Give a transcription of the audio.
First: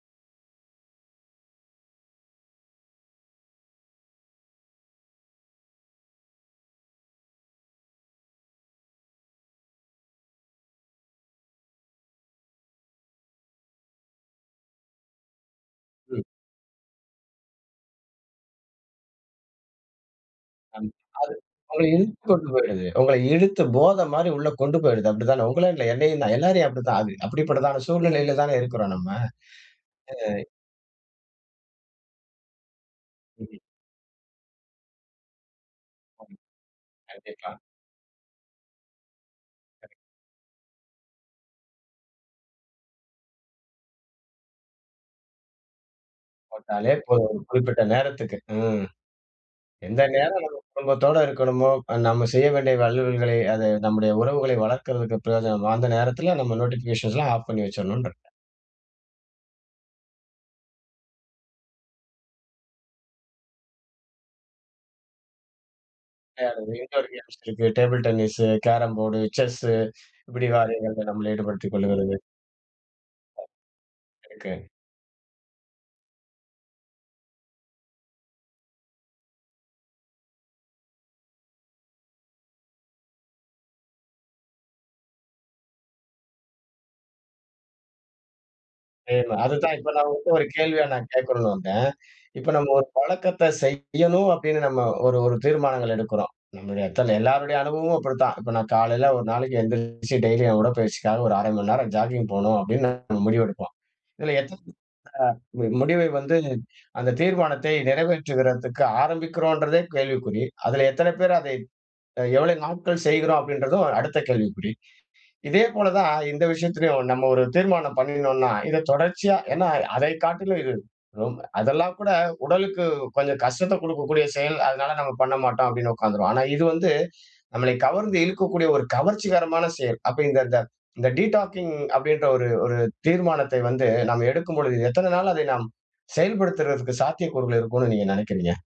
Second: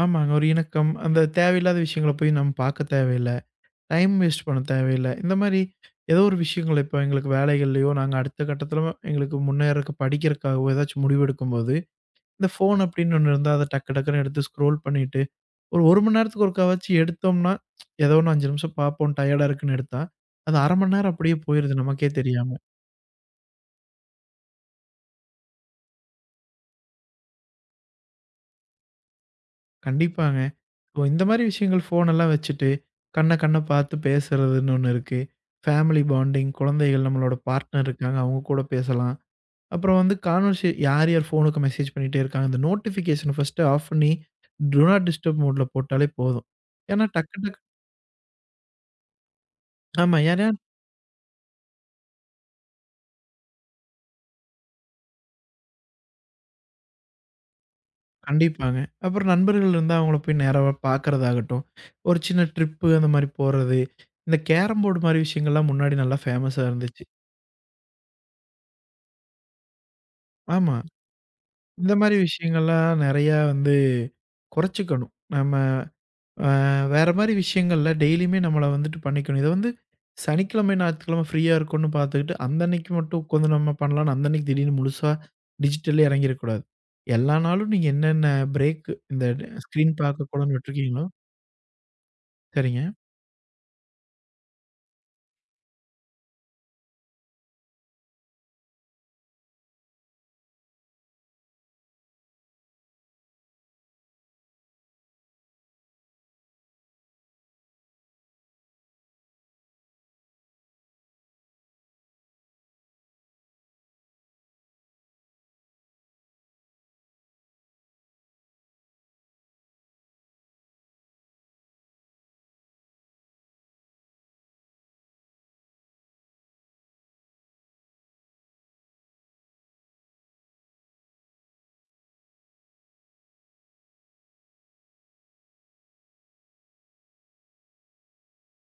ஆமாங்க ஒரு இணக்கம். அந்தத் தேவையில்லாத விஷயங்களப் போய் நம்ம பார்க்கத் தேவையில்ல. டைம் வேஸ்ட் பண்ண தேவையில்ல. இந்த மாரி ஏதோ ஒரு விஷயங்கள் இப்ப எங்களுக்கு வேலைகள்லயோ, நாங்க அடுத்த கட்டத்துல எங்களுக்கு முன்னேர்றதுக்கு படிக்கறதுக்காகவோ, ஏதாச்சு முடிவு எடுக்கும்போது, இந்த ஃபோன் அப்டின்னு ஒண்ணு இருந்தா அத டக்கு டக்குன்னு எடுத்து ஸ்க்ரோல் பண்ணிட்டு, ஒரு 1 மணி நேரத்துக்கு ஒருக்காவச்சும் எடுத்தோம்னா, எதோ ஒண்ணு 5 நிமிஷம் பாப்போம் டையர்டா இருக்குன்னு எடுத்தா, அது 1/2 அந் மணி நேரம் அப்டியே போயிருது அது உங்கள நமக்கே இழுத்துக்கொண்டு தெரியாம. போயிடுது. உங்கள இழுத்து போத மாரி உள்ள கொண்டு போயிடுது. அப்டிதானே. உங்களைன்னு இல்ல என்னையும்தான். எல்லாரையும் அப்படித்தான் அது. அப்படிப்பட்ட ஒரு சூழ்நிலைல தான இருக்றோம் நம்ம. கண்டிப்பாங்க. ஏய். இபோ இந்த மாரி விஷயங்கள் ஃபோன் எல்லாம் வச்சிட்டு கண்ண ம். கண்ண பாத்து பேசுறதுன்னு ஒன்னு இருக்கு. Family bonding. கொழந்தைகள் நம்மளோட கண்டிப்பா. பார்ட்னர் இருக்காங்க. அவுங்க கூடப் பேசலாம். அப்புறம் வந்து கான்வெர்சே யார் யார் ஃபோன்க்கு மெசேஜ் பண்ணிட்டே இருக்காங்க. அந்த நோட்டிஃபிகேஷன் ஃபர்ஸ்ட் ஆஃப் பண்ணி டு நாட் டிஸ்டர்ப் மோட்ல போட்டாலே போதும். போட்டாலே ஏன்னா போதும். டக்கு ஒரு டக்கு குறிப்பிட்ட நேரத்துக்கு. ம். எந்த ஆமா நேரம் ஏன்னா நம்ம குடும்பத்தோட இருக்கணுமோ, நம்ம செய்ய வேண்டிய அலுவல்களை அது நம்முடைய உறவுகளை வளர்க்கிறதுக்கு பிரயோஜனம். அந்த நேரத்துல நம்ம நோட்டிஃபிக்கேஷன்ஸ்லாம் ஆஃப் பண்ணி வெச்சிரணும்ன்றேன். கண்டிப்பாங்க. அப்புறம் நண்பர்கள் இருந்தா, அவுங்கள போய்க் நேரவா பாக்குறதாகட்டும், ஒரு சின்ன ட்ரிப்பு இந்த மாரி போர்றது. இந்தக் கேரம் போர்ட் மாரி விஷயங்கள்லாம், முன்னாடி நல்லா ஃபேமஸ்ஸா விளையாட்றது. இருந்துச்சு. இன்டோர் கேம்ஸ் இருக்கு. Table tennis, carrom board, chess இப்டி ஆமா. காரியங்கள்ல நம்மள ஈடுபடுத்திக் இந்த மாரி கொள்ளுகிறது. விஷயங்கள்லாம் நெறைய வந்து இருக்கு. கொறைச்சுக்கணும் நம்ம. ஆ வேற மாரி விஷயங்கள்ல டெய்லிமே நம்மள வந்துட்டு பண்ணிக்கணும். இது வந்து சனிக்கிழம ஞாயிற்றுக்கிழம ஃப்ரீயா இருக்குன்னு பாத்துக்கிட்டு அந்த அன்னைக்கி மட்டும், கொஞ்சம் நம்ம பண்ணலாம் அந்த அன்னைக்கி திடீர்னு முழுசா டிஜிட்டல்லயே எறங்கிற கூடாது. எல்லா நாளும் நீங்க என்னென்ன பிரேக் இந்த ஏன, அது தான். இப்ப ஸ்க்ரீன் நான் பார்க்கக் உங்கள்ட்ட ஒரு கூடாதுன்னு கேள்விய விட்ருக்கீங்களோ நான் கேட்கணும்னு வந்தேன். இப்ப நம்ம ஒரு சரிங்க. பழக்கத்த செய்யணும் அப்டின்னு நம்ம ஒரு ஒரு தீர்மானங்கள் எடுக்குறோம். நம்முடைய அத்தன எல்லாருடைய அனுபவமும் அப்டித்தான். இப்ப நான் காலையில ஒரு நாளைக்கு எந்திருச்சு டெய்லி என் உடற்பயிற்சிக்காக ஒரு 1/2 மணி நேரம் ஜாக்கிங்க் போணும் அப்டின்னு நம்ம முடிவு எடுப்போம். இதுல எத் ஆ முடிவை வந்து அந்தத் தீர்மானத்தை நெறைவேற்றுகிறதுக்கு ஆரம்பிக்கிறோன்றதே கேள்விக்குறி. அதுல எத்தனை பேரு அதை எவ்வளவு நாட்கள் செய்கிறோம்? அப்படிங்கறதும் அடுத்த கேள்விக்குறி. இதே போல தான் இந்த விஷயத்துலயும் நம்ம ஒரு தீர்மானம் பண்ணினோன்னா இத தொடர்ச்சியா ஏன்னா அதைக் காட்டிலும் இது ரெம் அதெல்லாம் கூட உடலுக்கு கொஞ்சம் கஷ்டத்தைக் குடுக்கக்கூடிய செயல். அதனால நம்ம பண்ண மாட்டோம் அப்டின்னு உக்காந்துருவோம். ஆனா இது வந்து நம்மளை கவர்ந்து இழுக்கக்கூடிய ஒரு கவர்ச்சிகரமான செயல். அப்ப இந்த இந்த டீடாக்கிங்க் அப்டின்ற ஒரு ஒரு தீர்மானத்தை வந்து நம்ம எடுக்கும்பொழுது, எத்தனை நாள் அதை நாம் செயல்படுத்துறதுக்கு சாத்தியக்கூறுகள் இருக்கும்னு நீங்க நெனைக்கிறீங்க?